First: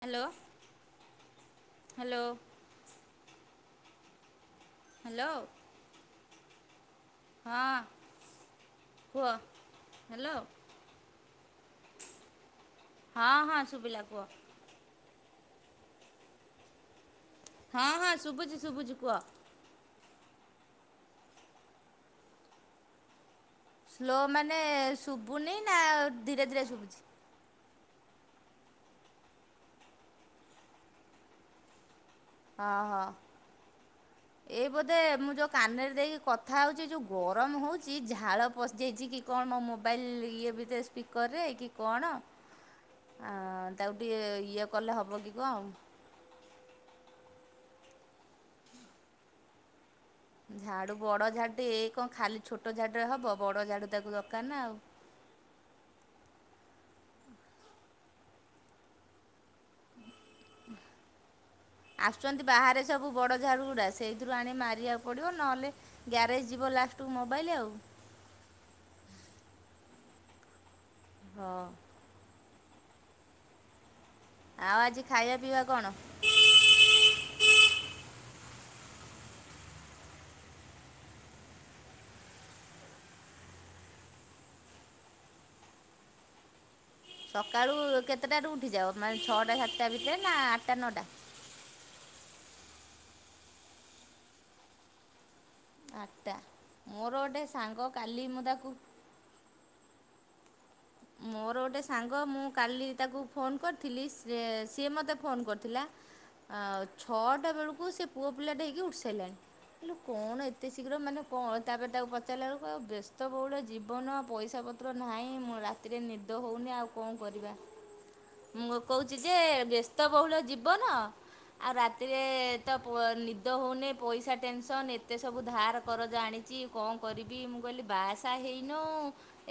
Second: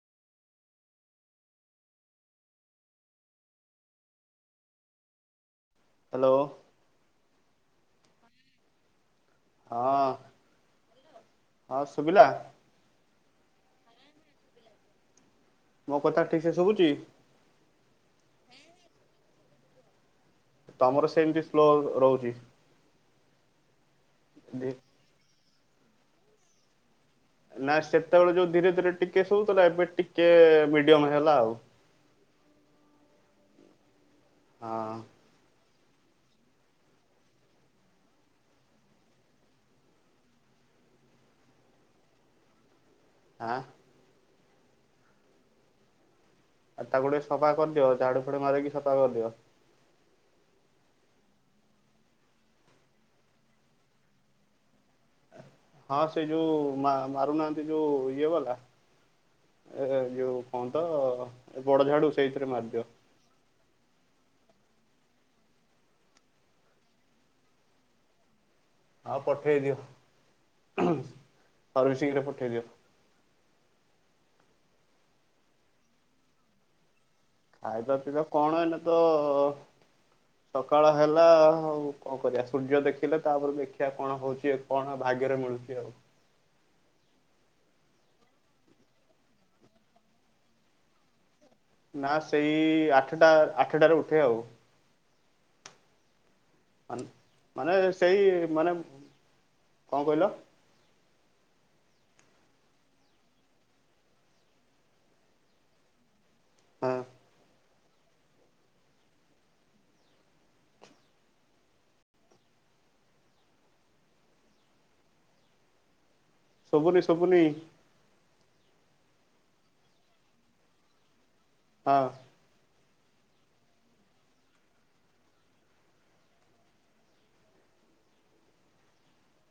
Hello hello hello hello ହଁ, କୁହ? ହଁ, ହ୍ୟାଲୋ ହଁ ଶୁଭିଲା? ହଁ, ହଁ ଶୁଭିଲା କୁହ। ମୋ କଥା ଠିକ୍ ସେ ଶୁଭୁଛି। ହଁ, ହଁ ଶୁବୁଛି ଶୁବୁଛି କୁହ? ତମର ସେମିତି ସ୍ଲୋ ରହୁଛି। ସ୍ଲୋ ମାନେ ଶୁଭୁନି ନା ଧୀରେ ଧୀରେ ଶୁଭୁଛି? ନା ସେତେବେଳେ ଯୋଉ ଧୀରେ ଧୀରେ ଟିକେ ଶୁବୁଥିଲା ଏବେ ଟିକେ ମିଡିୟମ ହେଲା ଆଉ। ହଁ, ହଁ ଏଇ ହଁ ବୋଧେ ମୁଁ ଯଉ କାନରେ ଦେଇକି କଥା ହେଉଛି ଯେଉଁ ଗରମ ହେଉଛି ଝାଳ ପଶିଯାଇଛି କି କଣ ମୋ ମୋବାଇଲ୍ ଇଏ ଭିତରେ ସ୍ପିକରରେ କି କଣ? ହଁ। ତାକୁ ଟିକେ ଇଏ କଲେ ହେବ କି କଣ। ଆଉ ତାକୁ ଟିକେ ସଫା କରିଦିଅ ଝାଡୁ ଫାଡୁ ମାରିକି ସଫା କରିଦିଅ। ଝାଡୁ, ବଡ ଝାଡୁ, ଏଇ କଣ ଖାଲି ଛୋଟ ଝାଡୁ ରେ ହବ ବଡ ଝାଡୁ ତାକୁ ଦରକାର ନା ଆଉ। ହଁ ସେ ଯୋଉ ମାରୁନାହାନ୍ତି ଯୋଉ ଇଏ ବାଲା ଏ ଯୋଉ କଣନ୍ତ? ବଡଝାଡୁ ଆସୁଛନ୍ତି ସେଇଥିରେ ବାହାରେ ମାରିଦିଅନ୍ତି। ସବୁ ବଡ଼ ଝାଡ଼ୁଗୁଡ଼ା ସେଇଥିରୁ ଆଣି ମାରିବାକୁ ପଡ଼ିବ। ନହେଲେ ଗ୍ୟାରେଜ ଯିବ ଲାଷ୍ଟ କୁ ମୋବାଇଲ୍। ଆଉ। ଆଉ ପଠେଇଦିଅ। [unintelligible] ହଁ। ହଉ ସିଘ୍ର ପଠେଇଦିଅ। ଆଉ ଆଜି ଖାଇବା ପିଇବା କଣ? ଆଉ ତ ଅସୁଧା [unintelligible] କଣ ଏଇନେ ତ [inaudible] ସକାଳ ହେଲା। ଆଉ କଣ କରିବା? ସୂର୍ଯ୍ୟ ଦେଖିଲେ ତାପରେ ଦେଖିବା କଣ ହଉଛି କଣ ଭାଗ୍ୟରେ ମିଳୁଛି ଆଉ ସକାଳୁ କେତେଟାରୁୁ ଉଠିଯାଅ, ମାନେ ଛଅଟା ସାତଟା ଭିତରେ ନା ଆଠଟା ନଅଟା? ନା ସେଇ ଆଠଟା, ଆଠଟାରେ ଉଠେ ଆଉ ଆଟଟା ମାନେ ସେଇ ମାନେ, କଣ କହିଲ? ମୋର ଗୋଟେ ସାଙ୍ଗ, ମୁଁ କାଲି ତାକୁ ଫୋନ କରିଥିଲି। ସେ ସିଏ ମୋତେ ଫୋନ କରିଥିଲା। ଆ ହଁ ଛଅଟା ବେଳକୁ ସେ ପୁଅ ପିଲାଟେ ହେଇକି ଉଠି ସାରିଲାଣି। ହେ କଣ ଏତେ ଶୀଘ୍ର ମାନେ କଣ? ତାପରେ ତାକୁ ପଚାରିଲା ବେଳକୁ ଆଉ ବ୍ୟସ୍ତବହୁଳ ଜୀବନ ଆଉ ପଇସା ପତ୍ର ପତ୍ର ନାହିଁ। ମୁଁ ରାତିରେ ନିଦ ହଉନି ଆଉ ଶୁଭୁନି କଣ ଶୁଭୁନି କରିବା? ମୁଁ, କହୁଛି ଯେ, ବ୍ୟସ୍ତବହୁଳ ଜୀବନ ଆଉ ହଁ ରାତିରେ ତ ନିଦ ହଉନି ପଇସା ଟେନସନ। ଏତେ ସବୁ ଧାର କରଜ ଆଣିଛି। କଣ କରିବି? ମୁଁ କହିଲି ବାହାସାହା ହେଇନୁ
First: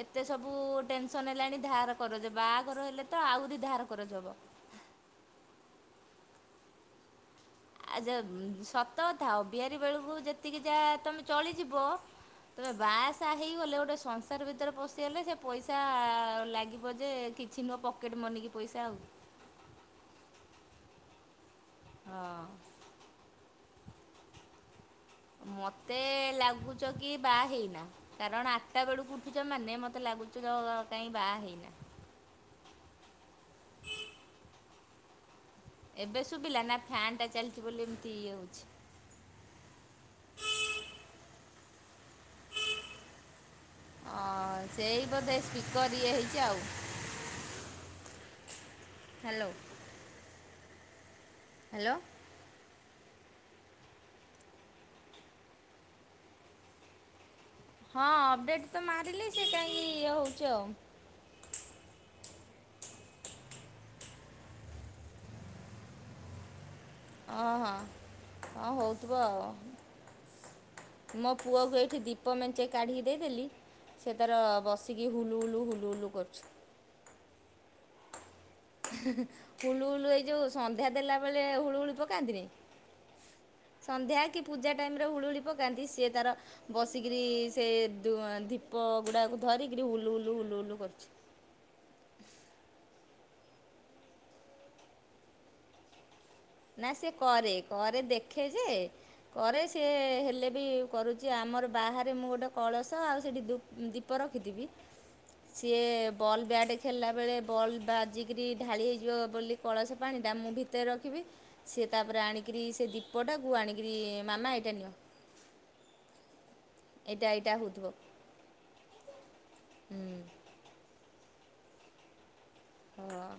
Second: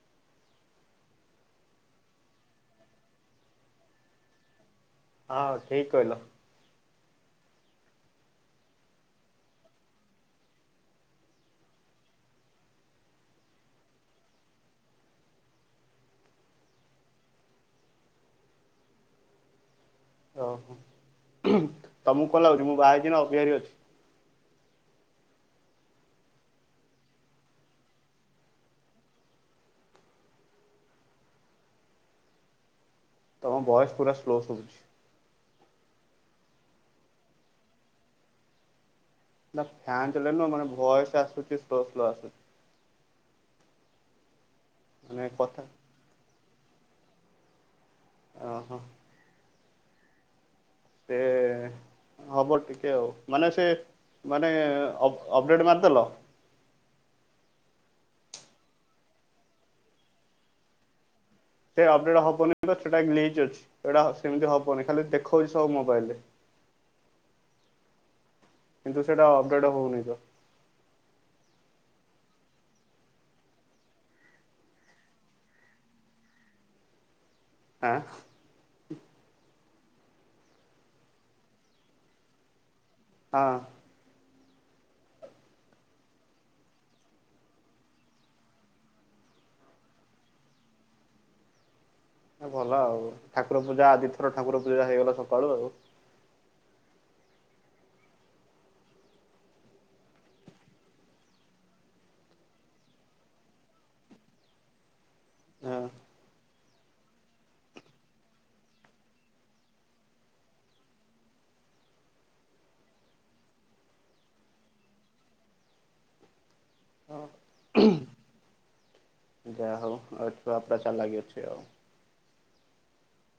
ଏତେ ସବୁ ଟେନସନ ହେଲାଣି ଧାର କରଜ। ବାହାଘର ହେଲେ ତ ଆହୁରି ଧାର କରଜ ହବ। ହଁ ଠିକ କହିଲ। ଆ ଯୋ ସତ କଥା, ଅବିହାରି ବେଳକୁ ଯେତିକି ଯାହା ତମେ ଚଳିଯିବ। ତେବେ ବାହାସାହା ହେଇଗଲେ, ଗୋଟେ ସଂସାର ଭିତରେ ପଶିଗଲେ, ସେ ପଇସା ଲାଗିବ ଯେ ଛି ମୋ ପକେଟ୍ ମନିକି ପଇସା ହଉନି। ଓହୋ। ତମକୁ କଣ ହଁ। ଲାଗୁଛି ମୁଁ ବାହା ହେଇଥିବୀ ନା ଅବିହାରି ଅଛି? ମୋତେ ଲାଗୁଛ କି ବାହା ହେଇନା। କାରଣ ଆଠଟା ବେଳକୁ ଉଠୁଛ ମାନେ, ମତେ ଲାଗୁଛି ତ କାଇ ବାହା ହେଇନା। ତମ ଭଏସ ପୁରା ସ୍ଲୋ ଶୁବୁଛି। ଏବେ ଶୁଭିଲା? ନା ଫ୍ୟାନ୍ ଟା ଚାଲିଛି ବୋଲି ଏମିତି ଇଏ ହଉଛି। ନା ଫ୍ୟାନ୍ ଚଲା ନୁହଁ। ମାନେ ଭୟସ ଆସୁଛି ସ୍ଲୋ ସ୍ଲୋ ଆସୁଛି। ଅ ସେଇ ମାନେ ବୋଧେ କଥା ସ୍ପିକର୍ ଇଏ ହେଇଛି ଆଉ ଓହୋ। ହ୍ୟାଲୋ। ସେ ହ୍ୟାଲୋ ହବ ଟିକେ ଆଉ। ମାନେ ସେ ମାନେ ଅପ ଡ଼େଟ୍ ମାରିଦେଲ? ହଁ ଅପଡ଼େଟ ତ ମାରିଲି। ସିଏ କାହିଁ ଇଏ ହଉଛି ଆଉ। ସେ ଅପଡ଼େଟ୍ ହବନି ତ ସେଇଟା ଗ୍ଲିଚ ଅଛି। ସେଇଟା ସେମିତି ହବନି ଖାଲି ଦେଖାଉଛି ସବୁ ମୋାଇଲରେ ହଁ ହଁ। ହଁ କିନ୍ତୁ ହଉଥିବ ସେଇଟା ଆଉ। ଅପଡେଟ୍ ହଉନି ତ ମୋ ପୁଅକୁ ଏଇଠି ଦୀପ ମେଞ୍ଚେ କାଢ଼ିକି ଦେଇଦେଲି। ସେ ତାର ବସିକି ହୁଲୁ ହୁଲୁ, ହୁଲୁ ହୁଲୁ କରୁଛି। ଆଁ? ହୁଳୁ ହୁଲୁ ଏଇ ଯୋଉ ସନ୍ଧ୍ୟା ଦେଲା ବେଳେ ହୁଳୁ ହୁଳୁ ପକାନ୍ତିନି? ହଁ। ସନ୍ଧ୍ୟା କି ପୂଜା ଟାଇମରେ ହୁଳୁହୁଳି ପକାନ୍ତି ସିଏ ତାର ବସିକିରି ସେ ଧୀପ ଗୁଡ଼ାକୁ ଧରିକିରି ହୁଲୁ ହୁଲୁ ହୁଲୁ ହୁଲୁ କରୁଛି। ଭଲ ଆଉ ଠାକୁର ପୂଜା ଆଦି ଥର ଠାକୁର ପୂଜା ହେଇଗଲା ସକାଳୁ ଆଉ। ନା ସେ କରେ କରେ ଦେଖେ ଯେ କରେ ସି ହେଲେ ବି କରୁଛି ଆମର ବାହାରେ ମୁଁ ଗୋଟେ କଳସ ଆଉ ସେଇଠି ଦୁ ଦୀପ ରଖିଥିବି ସିଏ ବଲ୍ ବ୍ୟାଟ୍ ଖେଳିଲା ବେଳେ ବଲ୍ ବାଜିକରି ଢାଳି ହେଇଯିବ ବୋଲି କଳସ ପାଣିଟା ମୁଁ ଭିତରେ ରଖିବି। ସେ ତାପରେ ଆଣିକିରି ସେ ଦୀପଟାକୁ ଆଣିକିରି ମାମା ଏଇଟା ନିଅ। ହଁ ଏଇଟା ଏଇଟା ହୋଉଥିବ। ଯାହା ହଉ ଆଉ ଛୁଆ ପୁରା ଚାଲାଖି ଅଛି ଆଉ। ହଁ।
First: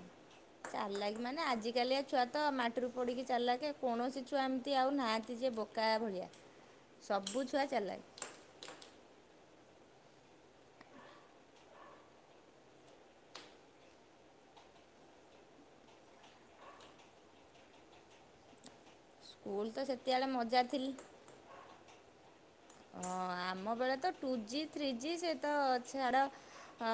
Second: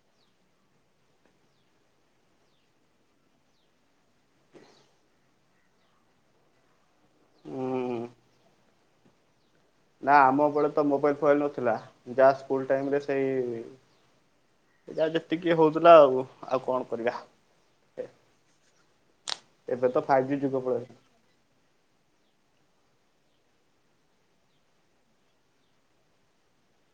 ଚାଲିଲ କି ମାନେ ଆଜିକାଲିଆ ଛୁଆ ତ ମାଟିରୁ ପଡିକି ଚାଲାଖେ କୌଣସି ଛୁଆ ଏମିତି ଆଉ ନାହାନ୍ତି ଯେ ବୋ କା ଭଳିଆ ସବୁ ଛୁଆ ହୁଁ ଚାଲାଖ୍। ନା ଆମ ବେଳେ ତ ମୋବାଇଲ ଫୋବାଇଲ ନଥିଲା ଯାହା ସ୍କୁଲ ଟାଇମ ରେ ସେଇ ଏ ଯା ଯେତିକି ହଉଥିଲା ଆଉ ଆଉ କଣ କରିବା। ସ୍କୁଲ ଏବେ ତ ସେତେବେଳେ ଫାଇଭ୍ ଜି ଯୁଗ ମଜା ଥିଲା। ହେଲାଣି। ହଁ ଆମ ବେଳେ ତ ଟୁ ଜି ଥ୍ରୀ ଜି ସେ ତ ଅ ଛାଡ଼ ହଁ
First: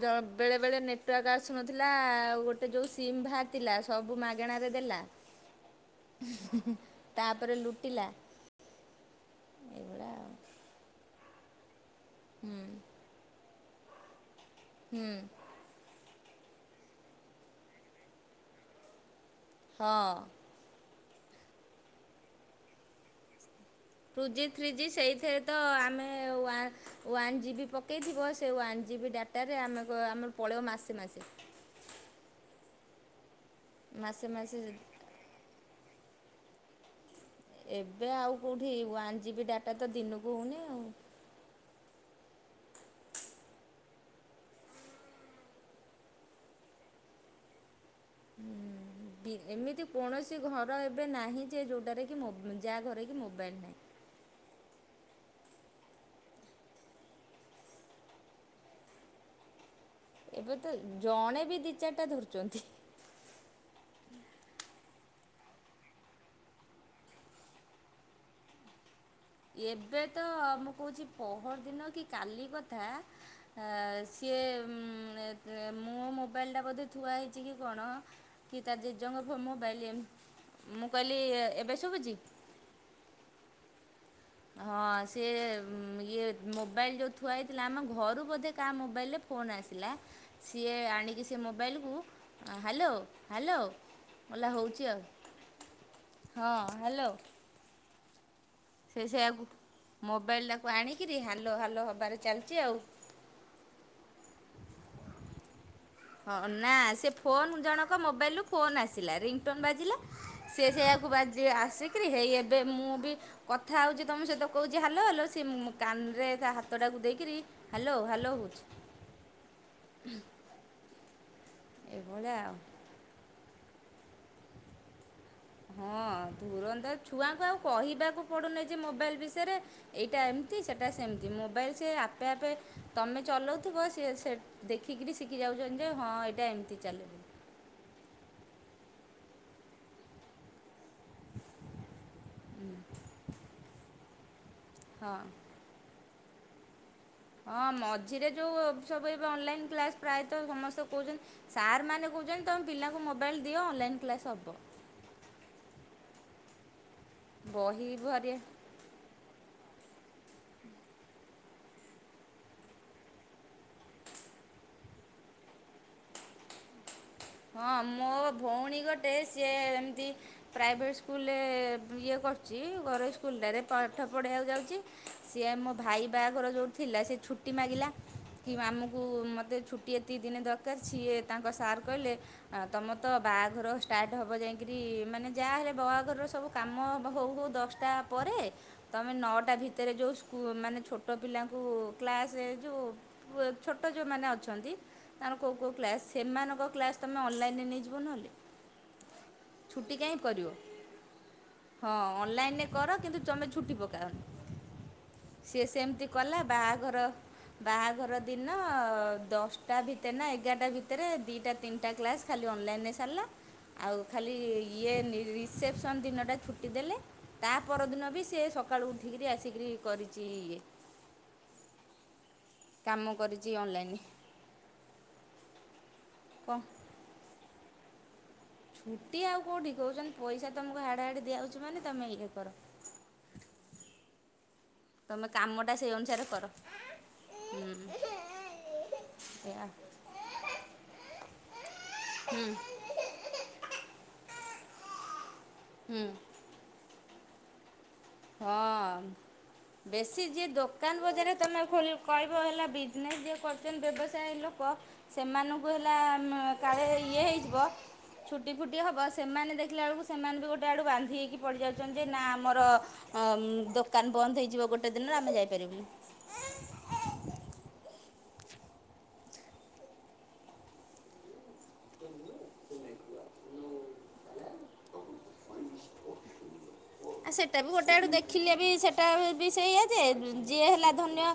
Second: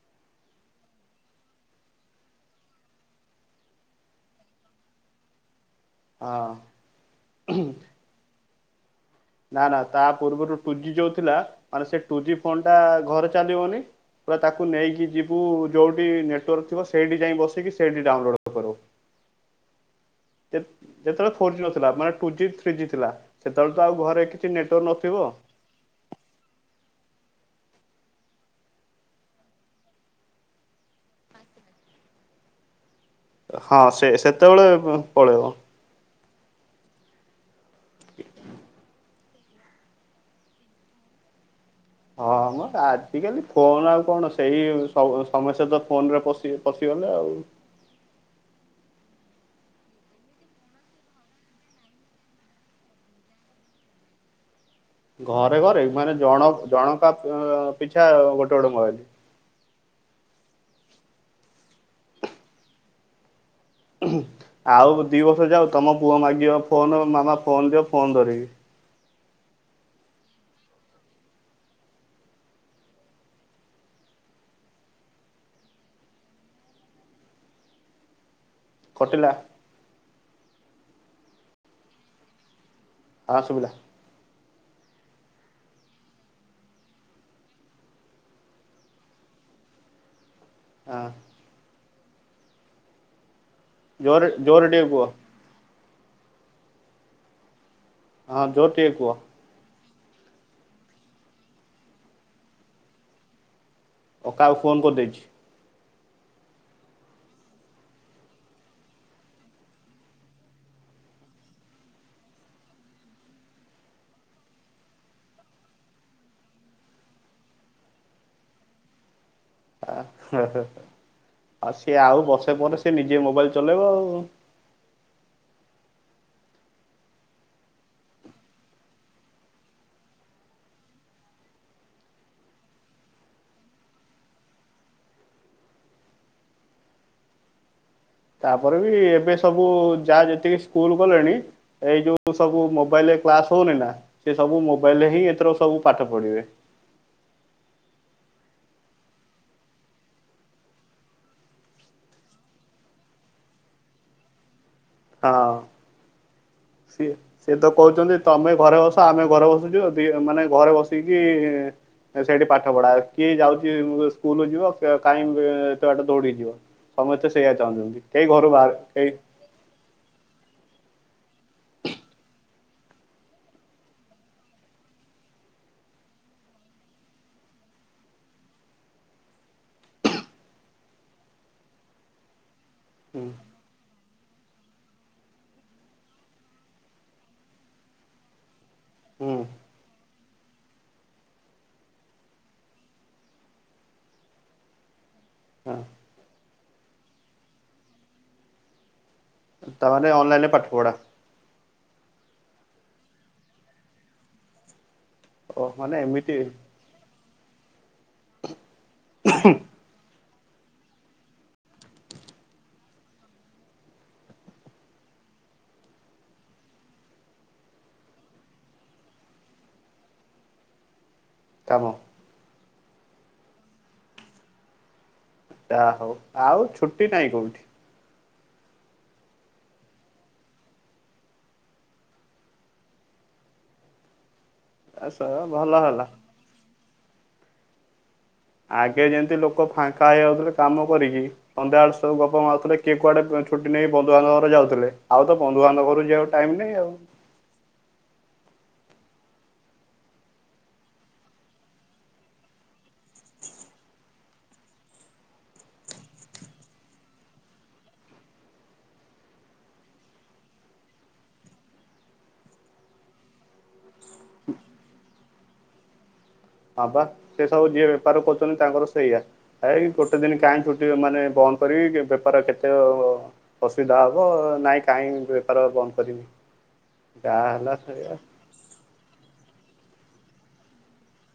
ଜ ବେଳେବେଳେ ନେଟୱାର୍କ ଆସୁନଥିଲା ଆଉ ଗୋଟେ ଯେଉଁ ସିଧା ଥିଲା ସବୁ ମାଗଣାରେ ଦେଲା ହଁ ତାପରେ ଲୁଟିଲା ନା ନା ତା ଏଇଭଳିଆ ଆଉ ପୂର୍ବରୁ ଟୁ ଜି ଯୋଉ ଥିଲା ମାନେ ସେ ଟୁ ଜି ହୁଁ ଫୋନ ଟା ଘରେ ଚାଲିବନି। ପୁରା ତାକୁ ହୁଁ ନେଇକି ଯିବୁ ଯୋଉଠି ନେଟୱାର୍କ ଥିବ ସେଇଠି ଯାଇ ବସିକି ସେଇଠି ଡାଉନଲୋଡ କରୁ। ହଁ ହଁ। ଯେତେବେଳେ ଫୋର୍ ଜି ନଥିଲା ମାନେ ଟୁ ଜି ଥ୍ରୀ ଜି ଥିଲା ସେତେବେଳେ ତ ଆଉ ଟୁ ଘରେ ଜି କିଛି ଥ୍ରୀ ଜି ନେଟୱାର୍କ ନଥିବ। ସେଇଥିରେ ତ ଆମେ ୱା ୱନ୍ ଜିବି ପକେଇଥିବ ସେ ୱାନ୍ ଜିବି ଡାଟାରେ ଆମ ଆମର ପଳେଇବ ମାସେ ମାସେ। ହଁ ସେ ମାସେ ମାସେ ସେତେବେଳେ ପଳେଇବ। ଏବେ ଆଉ କେଉଁଠି ୱାନ୍ ଜି ବି ଡାଟା ତ ଦିନକୁ ହେଉନି ଆଉ। ହଁ ମ ଆଜିକାଲି ଫୋନ ଆଉ କଣ ସେଇ ସମସ୍ୟା ତ ଫୋନ ରେ ପଶ ପଶିଗଲେ ଆଉ। ହୁଁ। ବି ଏମିତି କୌଣସି ଘର ଏବେ ନାହିଁ ଯେ ଯେଉଁଟାରେ କି ମୋ ଯାହା ଘରେ କି ମୋବାଇଲ୍ ନାହିଁ। ଘରେ ଘରେ ମାନେ ଜଣ ଜଣକା ପିଛା ଗୋଟେ ଗୋଟେ ମୋବାଇଲ। ଏବେ ତ ଜଣେ ବି ଦି ଚାରିଟା ଧରୁଛନ୍ତି। ଆଉ ଦି ବର୍ଷ ଯାଉ ତମ ପୁଅ ମାଗିବ ଫୋନ ମାମା ଫୋନ ଦିଅ ଫୋନ ଧରିବି। ଏବେ ତ ମୁଁ କହୁଛି ପୋହର ଦିନ କି କାଲି କଥା ସିଏ ମୋ ମୋବାଇଲଟା ବୋଧେ ଥୁଆ ହେଇଛି କି କଣ କି ତା ଯେ କଟିଲା ଜେଜଙ୍କ ମୋବାଇଲ ମୁଁ କହିଲି ଏବେ ଶୁଭୁଛି? ହଁ ସୁଭିଲା। ହଁ ସିଏ ଇଏ ମୋବାଇଲ୍ ଯୋଉ ଥୁଆ ହେଇଥିଲା ଆମ ଘରୁ ବୋଧେ କାହା ମୋବାଇଲରେ ଫୋନ୍ ଆସିଲା ସିଏ ହଁ ଆଣିକି ସେ ମୋବାଇଲକୁ ହ୍ୟାଲୋ ହ୍ୟାଲୋ। ଜୋରେ [unintelligible] ଜୋରେ ଟିକେ ହଉଛି ଆଉ, କୁହ। ହଁ ହ୍ୟାଲୋ ହଁ ଯୋତ ସେ ସେୟାକୁ ମୋବାଇଲଟାକୁ ଆଣିକରି ହାଲୋ ହାଲୋ ହବାରେ ଚାଲିଛି ଆଉ। ଓ କାହାକୁ ଫୋନ୍ କରିଦେଇଛି? ହଁ ନା ସେ ଫୋନ ଜଣକ ମୋବାଇଲ ରୁ ଫୋନ ଆସିଲା ରିଙ୍ଗଟୋନ୍ ବାଜିଲା। ସେଏ ସେଇଆକୁ ବା ଆସିକରି ହେଇ ଏବେ ମୁଁ ବି କଥା ହଉଛି ତମେ ସହିତ କହୁଛି ହାଲୋ ହାଲୋ, ସେ କାନରେ ତା ହାତଟାକୁ ଦେଇକରି ହ୍ୟାଲୋ ହ୍ୟାଲୋ ହୋହୁଛି। ଆଉ ସିଏ ଆଉ ବର୍ଷେ ପରେ ସେ ନିଜେ ମୋବାଇଲ୍ ଚଲେଇବ ଆଉ। ହଁ ତୁରନ୍ନ୍ତ ଛୁଆଙ୍କୁ ଆଉ କହିବାକୁ ପଡ଼ୁ ନାହିଁ ଯେ ମୋବାଇଲ୍ ବିଷୟରେ। ଏଇଟା ଏମିତି ସେଇଟା ସେମିତି ମୋବାଇଲ୍ ସେ ଆପେ ଆପେ ତମେ ଚଲାଉଥିବ ସେ ସେ ଦେଖିକରି ଶିଖି ଯାଉଛନ୍ତି ଯେ ହଁ ଏଇଟା ଏମିତି ଚାଲିବ। ତାପରେ ବି ଏବେ ସବୁ ଯାହା ଯେତିକି ସ୍କୁଲ ଗଲେଣି ଏଇ ଯୋଉ ସବୁ ମୋବାଇଲ୍ ରେ କ୍ଲାସ ହଉନି ନା ସେ ସବୁ ମୋବାଇଲ୍ ରେ ହଁ ହିଁ ଏଥିର ସବୁ ପାଠ ପଢିବେ। ହଁ ମଝିରେ ଯେଉଁ ସବୁ ଏବେ ଅନଲାଇନ୍ କ୍ଲାସ୍ ପ୍ରାୟତଃ ସମସ୍ତେ କହୁଛନ୍ତି ସାର୍ ମାନେ କହୁଛନ୍ତି ତୁମେ ପିଲାଙ୍କୁ ମୋବାଇଲ୍ ଦିଅ ଅନଲାଇନ୍ କ୍ଲାସ୍ ହବ। ହଁ। ସିଏ ସିଏ ତ ବହି କହୁଛନ୍ତି ଭରି ତମେ ଘରେ ଅ ଆମେ ଘରେ ବସୁଛୁ ମାନେ ଘରେ ବସିକି ସେଇଠି ପାଠ ପଢା କିଏ ଯାଉଛି ସ୍କୁଲ ଯିବ କାଇହିଁ ବାଟ ଦୌଡିଯିବ ସମସ୍ତେ ସେଇଆ ଚାହୁଁଛନ୍ତି କେହି ଘରୁ ବାହାରେ କେହି ଯେ ଏମିତି ପ୍ରାଇଭେଟ୍ ସ୍କୁଲରେ ଇଏ କରୁଛି। ଘରଇ ସ୍କୁଲ୍ ଠାରେ ପାଠ ପଢ଼ିବବାକୁ ଯାଉଛି। ସିଏ ମୋ ଭାଇ ବାହାଘର ଯୋଉଠି ଥିଲା ସେ ଛୁଟି ମାଗିଲା। କି ମାମୁଁକୁ ମତେ ଛୁଟି ଏତିକି ଦିନେ ଦର ଦରକାର, ସିଏ ତାଙ୍କ ସାର୍ କହିଲେ ତମ ତ ହୁଁ ବାହାଘର ଷ୍ଟାର୍ଟ ହେବ ଯାଇକିରି ମାନେ ଯାହାହଲେ ବହାଘରର ସବୁ କାମ ହଉ ହଉ ଦଶଟା ପରେ ତମେ ହୁଁ ନଅଟା ଭିତରେ ଯୋଉ ସ୍କୁ ମାନେ ଛୋଟ ପିଲାଙ୍କୁ କ୍ଲାସରେ ଯୋଉ ଛୋଟ ଯଉମାନେ ଅଛନ୍ତି। ତାଣର କୋଉ କୋଉ ହଁ କ୍ଲାସ୍ ସେମାନଙ୍କ କ୍ଲାସ୍ ତୁମେ ଅନଲାଇନ୍ ରେ ନେଇଯିବ ନହେଲେ। ଛୁଟି ତାମାନେ କାହିଁ ଅନଲାଇନରେ କରିବ? ପାଠ ପଢା ହଁ ଅନଲାଇନରେ କର କିନ୍ତୁ ତମେ ଛୁଟି ପକାଅନି। ସିଏ ଓ ମାନେ ସେମିତି ଏମିତି କଲା ବାହାଘର ବାହାଘର ଦିନ ଦଶଟା ଭିତ ଏଗାରଟା ଭିତରେ ଦିଟା ତିନିଟା କ୍ଲାସ୍ ଖାଲି ଅନଲାଇନ ରେ ସାରିଲା। ଆଉ ଖାଲି ଇଏ ରିସେପସନ୍ ଦିନଟା ଛୁଟି ଦେଲେ। ତା ପରଦିନ ବି ସେ ସକାଳୁ ଉଠିକିରି ଆସିକରି କରିଛି ଇଏ କାମ। କାମ କରିଛି ଅନଲାଇନ୍। ଯା ହଉ କ'ଣ ଆଉ ଛୁଟି ନାଇଁ କୋଉଠି। ଛୁଟି ଆଉ କୋଉଠି କହୁଛନ୍ତି ପଇସା ତମକୁ ହାଡ଼େ ହାଡ଼େ ଦିଆହଉଛି ମାନେ ତମେ ଇଏ କର। ଆସ ତମେ କାମଟା ଭଲ ସେଇ ହେଲା। ଅନୁସାରେ କର। ହୁଁ। ଆଗେ ଯେମତି ଲୋକ ଏୟା ଫାଙ୍କା ହେଇଯାଉଥିଲେ କାମ କରିକି ସଂନ୍ଧ୍ୟା ବେଳେ ସବୁ ଗପ ହୁଁ ମାରୁୁଥିଲେ। କିଏ କୁଆଡେ ଛୁଟି ନେଇ ବନ୍ଧୁବାନ୍ଧବ ଘର ଯାଉଥିଲେ ଆଉ ତ ବନ୍ଧୁ ବାନ୍ଧବ ହୁଁ ଘର କୁ ଯିବା ଟାଇମ୍ ନାଇଁ ଆଉ। ହଁ। ବେଶୀ ଯିଏ ଦୋକାନ ବଜାର ତମେ ଖ କହିବ ହେଲା ବିଜନେସ୍ ଯିଏ କରୁଛନ୍ତି ବ୍ୟବସାୟ ଲୋକ ସେମାନଙ୍କୁ ହେଲା କାଳେ ଇଏ ହେଇଯିବ ଛୁଟି ଫୁଟି ହେବ ସେମାନେ ଦେଖିଲା ବେଳକୁ ସେମାନେ ବି ଗୋଟେ ଆଡ଼ୁ ବାନ୍ଧି ହେଇକି ପଡ଼ିଯାଉଛନ୍ତି ଯେ ନା ଆମର ଅ ଦୋକାନ ବନ୍ଦ ହେଇଯିବ ଗୋଟେ ଦିନରେ ଆମେ ଯାଇପାରିବୁନି। ହଁବା ସେ ସବୁ ଯିଏ ବେପାର କରୁଛନ୍ତି ତାଙ୍କର ସେଇଆା ଏ ଗୋଟେ ଦିନ କାହିଁ ଛୁଟି ମାନେ ବନ୍ଦ କରିବି ବେପାର କେତେ ଅସୁବିଧା ହବ ନାଇଁ କାଇଁ ବେପାର ବନ୍ଦ କରିବି ଆ ଯାହା ସେଟା ବି ହେଲା ଗୋଟେ ଆଡ଼ୁ ସେୟା। ଦେଖିଲେ ବି ସେଇଟା ବି ସେଇଆ ଯେ ଯିଏ ହେଲା ଧନ୍ୟ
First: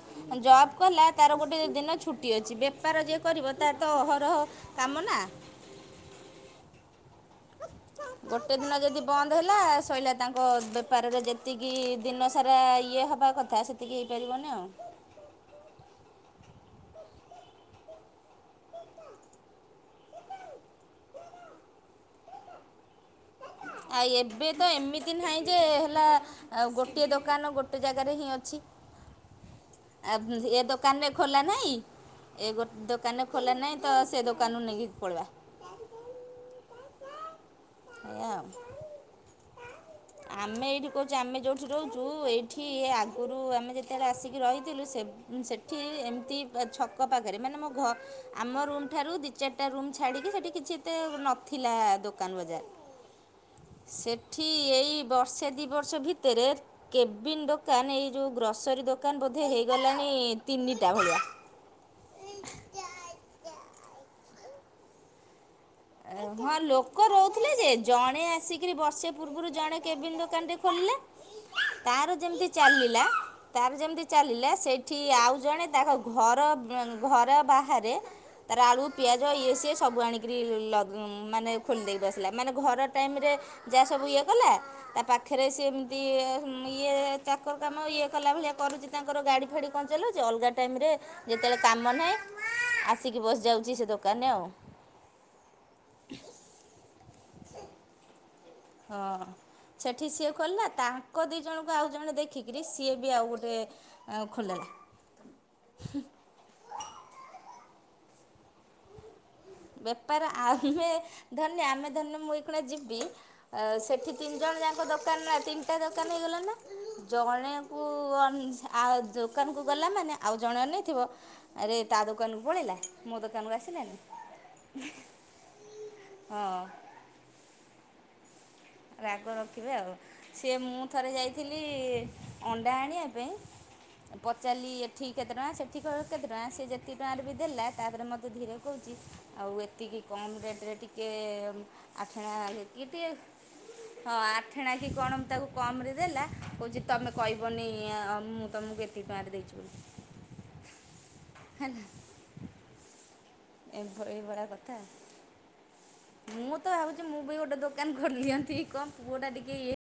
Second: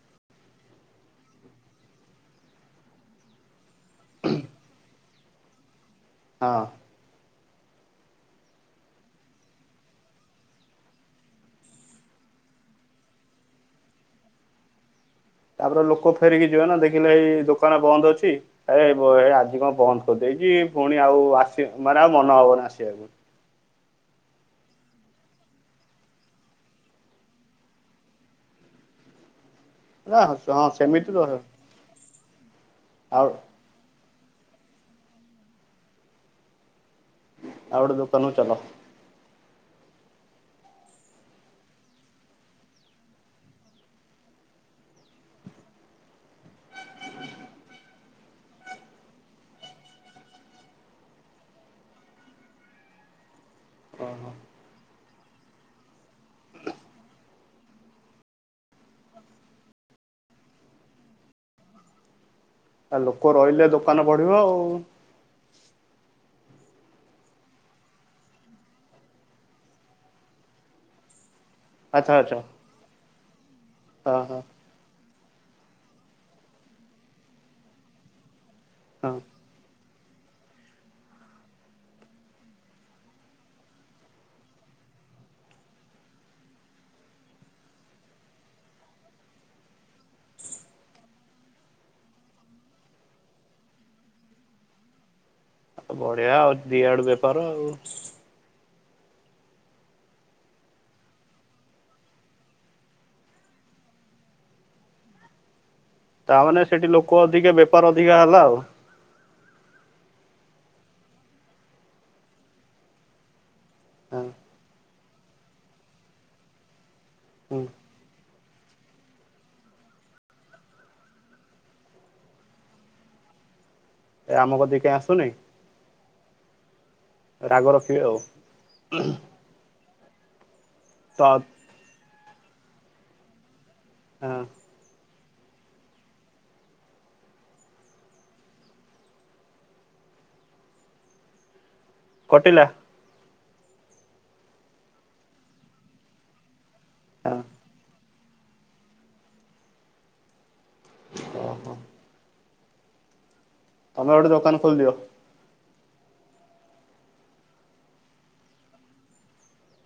ଜବ୍ କଲା ତାର ଗୋଟେ ଦିନ ଛୁଟି ଅଛି ବେପାର ଯିଏ କରିବ ତାର ତ ଅହରହ କାମ ନା। ହଁ। ଗୋଟେ ଦିନ ଯଦି ବନ୍ଦ ହେଲା ସଇଲା ତାଙ୍କ ବେପାରରେ ଯେତିକି ଦିନସାରା ଇଏ ହେବା କଥା କଥା ସେତିକି ହେଇପାରିବନି ଆଉ। ତାପରେ ଲୋକ ଫେରିକି ଯିବେ ନା ଦେଖିଲେ ଏଇ ଦୋକାନ ବନ୍ଦ ଅଛି ଏ ଏ ଆଜି କଣ ବନ୍ଦ କରିଦେଇଚି ପୁଣି ଆଉ ଆସି ମାନେ ଆଉ ମନ ହବନି ଆସିଆକୁ। ଆଇ ଏବେ ତ ଏମିତି ନାହିଁ ଯେ ହେଲା ଆଉ ଗୋଟିଏ ଦୋକାନ ଗୋଟେ ଜାଗାରେ ହିଁ ଅଛି। ଆଉ ଏ ହଁ ଦୋକାନରେ ସେମିତି ତ ଖୋଲା ନାହିଁ ଏ ଗୋଟେ ଦୋକାନରେ ଆଉ ଖୋଲା ନାହିଁ ତ ସେ ଦୋକାନରୁ ନେଇକି ପଳିବା। ଆଉ ଗୋଟେ ଏଇଆ ଦକାନ କୁ ଆଉ ଚାଲ। ଆମେ ଏଇଠି କହୁଚୁ ଆମେ ଯୋଉଠି ରହୁଚୁ ଏଇଠି ଆଗୁରୁ ଆମେ ଯେତେବେଳେ ଆସିକି ରହିଥିଲୁ ସେବେ ସେଠି ଏମିତି ଛକ ପାଖେରେ ମାନେ ମୋ ଘ ଆମ ରୁମ୍ ଠାରୁ ଦି ଚାରିଟା ରୁମ୍ ଛାଡ଼ିକି ସେଠି କିଛି ଏତେ ନଥିଲା ଦୋକାନ ବଜାର। ଓହୋ ସେଠି ଏଇ ବର୍ଷେ ଦି ବର୍ଷ ଭିତେରେ କେବିନ୍ ଦୋକାନ ଏଇ ଯୋଉ ଗ୍ରସରୀ ଦୋକାନ ବୋଧେ ହେଇଗଲାଣି ତିନିଟା ଭଳିଆ। ଆ ଲୋକ ରହିଲେ ଦୋକାନ ବଢିବ ଆଉ। ହଁ ଲୋକ ରହୁଥିଲେ ଯେ ଜଣେ ଆସିକିରି ବର୍ଷେ ପୂର୍ବୁରୁ ଜଣେ କେବିନ୍ ଦୋକାନ ଟେ ଖୋଲିଲା ତାର ଆଚ୍ଛା ଆଚ୍ଛା ଯେମତି ଚାଲିଲା, ତାର ଯେମିତି ହଁ ଚାଲିଲା ସେ ସେଠି ଆଉ ଜଣେ ତାଙ୍କ ଘର, ଘର ବାହାରେ ତାର ଆଳୁ ହଁ ପିଆଜ ଇଏ ସିଏ ସବୁ ଆଣିକିରି ଲ ମାନେ ଖୋଲି ଦେଇକି ବସିଲା, ମାନେ ଘର ଟାଇମ୍ ରେ ଯାହା ସବୁ ଇଏ କଲା ତା ପାଖେରେ ସେମତି ଇଏ ଚାକର କାମ ଇଏ କଲା ଭଳିଆ କରୁଚି। ତାଙ୍କର ଗାଡ଼ି ଫାଡ଼ି କଣ ଚଲଉଚି ଅଲଗା ଟାଇମ୍ ରେ ଯେତବଳେ କାମ ନାହିଁ ଆସିକି ବସିଯାଉଚି ସେ ଦୋକାନ୍ ରେ ଆଉ। ବଢିଆ ଆଉ ଦି ଆଡୁ ବେପାର ଆଉ। ହଁ। ସେଠି ସିଏ କଲା ତାଙ୍କ ଦି ଜଣଙ୍କୁ ଆଉ ଜଣେ ଦେଖିକିରି ସିଏ ବି ଆଉ ଗୋଟେ ଆଉ ଖୋଲିଦେଲା। ତାମାନେ ସେଠି ଲୋକ ଅଧିକା ବେପାର ଅଧିକା ହେଲା ଆଉ। ବେପାର ଆମେ ଧନେ ଆମେ ଧନେ ମୁଁ ଏଇଖିନା ଯିବି ଆ ସେଠି ହଁ ତିନି ଜଣ ଯାକ ଦୋକାନ ନା ତିନିଟା ଦୋକାନ ହେଇଗଲା ନା ହୁଁ ଜଣେଙ୍କୁ କୁ ଅନ୍ ଆ ଦୋକାନୁକୁ ଗଲା ମାନେ ଆଉ ଜଣେ ନେଇଥିବ ଆରେ ତା ଦୋକାନ କୁ ପଳେଇଲା ମୋ ଦୋକାନରୁୁ ଆସିଲାନି। ଏ ଆମ କତିକି କାଇଁ ଆସୁନି ହଁ ରାଗ ରଖିବେ ଆଉ। ରାଗ ରଖିବେ ଆଉ। ସିଏ ମୁଁ ଥରେ ତ ହଁ ଯାଇଥିଲି ଆଣ୍ଡ ଆଣିଆ ପାଇଁ ପଚାରିଲି ଏଠି କେତେ ଟଙ୍କା ସେଠି କେତେ ଟଙ୍କା ସିଏ ଯେତିକି ଟଙ୍କାରେ ବି ଦେଲା ତାପରେ ମତେ ଧୀର କହୁଚି ଆଉ ଏତିକି କମ୍ ରେଟ୍ ରେ ଟିକେ ଆଠେଣା କଟିଲା କି ଟିକେ ହଁ ଆଠେଣା କିି କଣ ମୁଁ ତାକୁ କମ୍ ରେ ଦେଲା, କଉଚି ତମେ ହଁ କଇବନି ମୁଁ ତମୁକୁ ଏତିକି ଟଙ୍କା ରେ ଦେଇଚି ବୋଲି। ଓହୋ [unintelligible] ଏଭଳି ତମେ ଗୋଟେ ଏଇଭଳିଆ ଦୋକାନ କଥା ଖୋଲିଦିଅ? ମୁଁ ତ ଭାବୁଛି, ମୁଁ ବି ଗୋଟେ ଦୋକାନ ଖୋଲି ଦିଅନ୍ତି। କଣ ପୁଅ ଟା ଟିକେ ଇଏ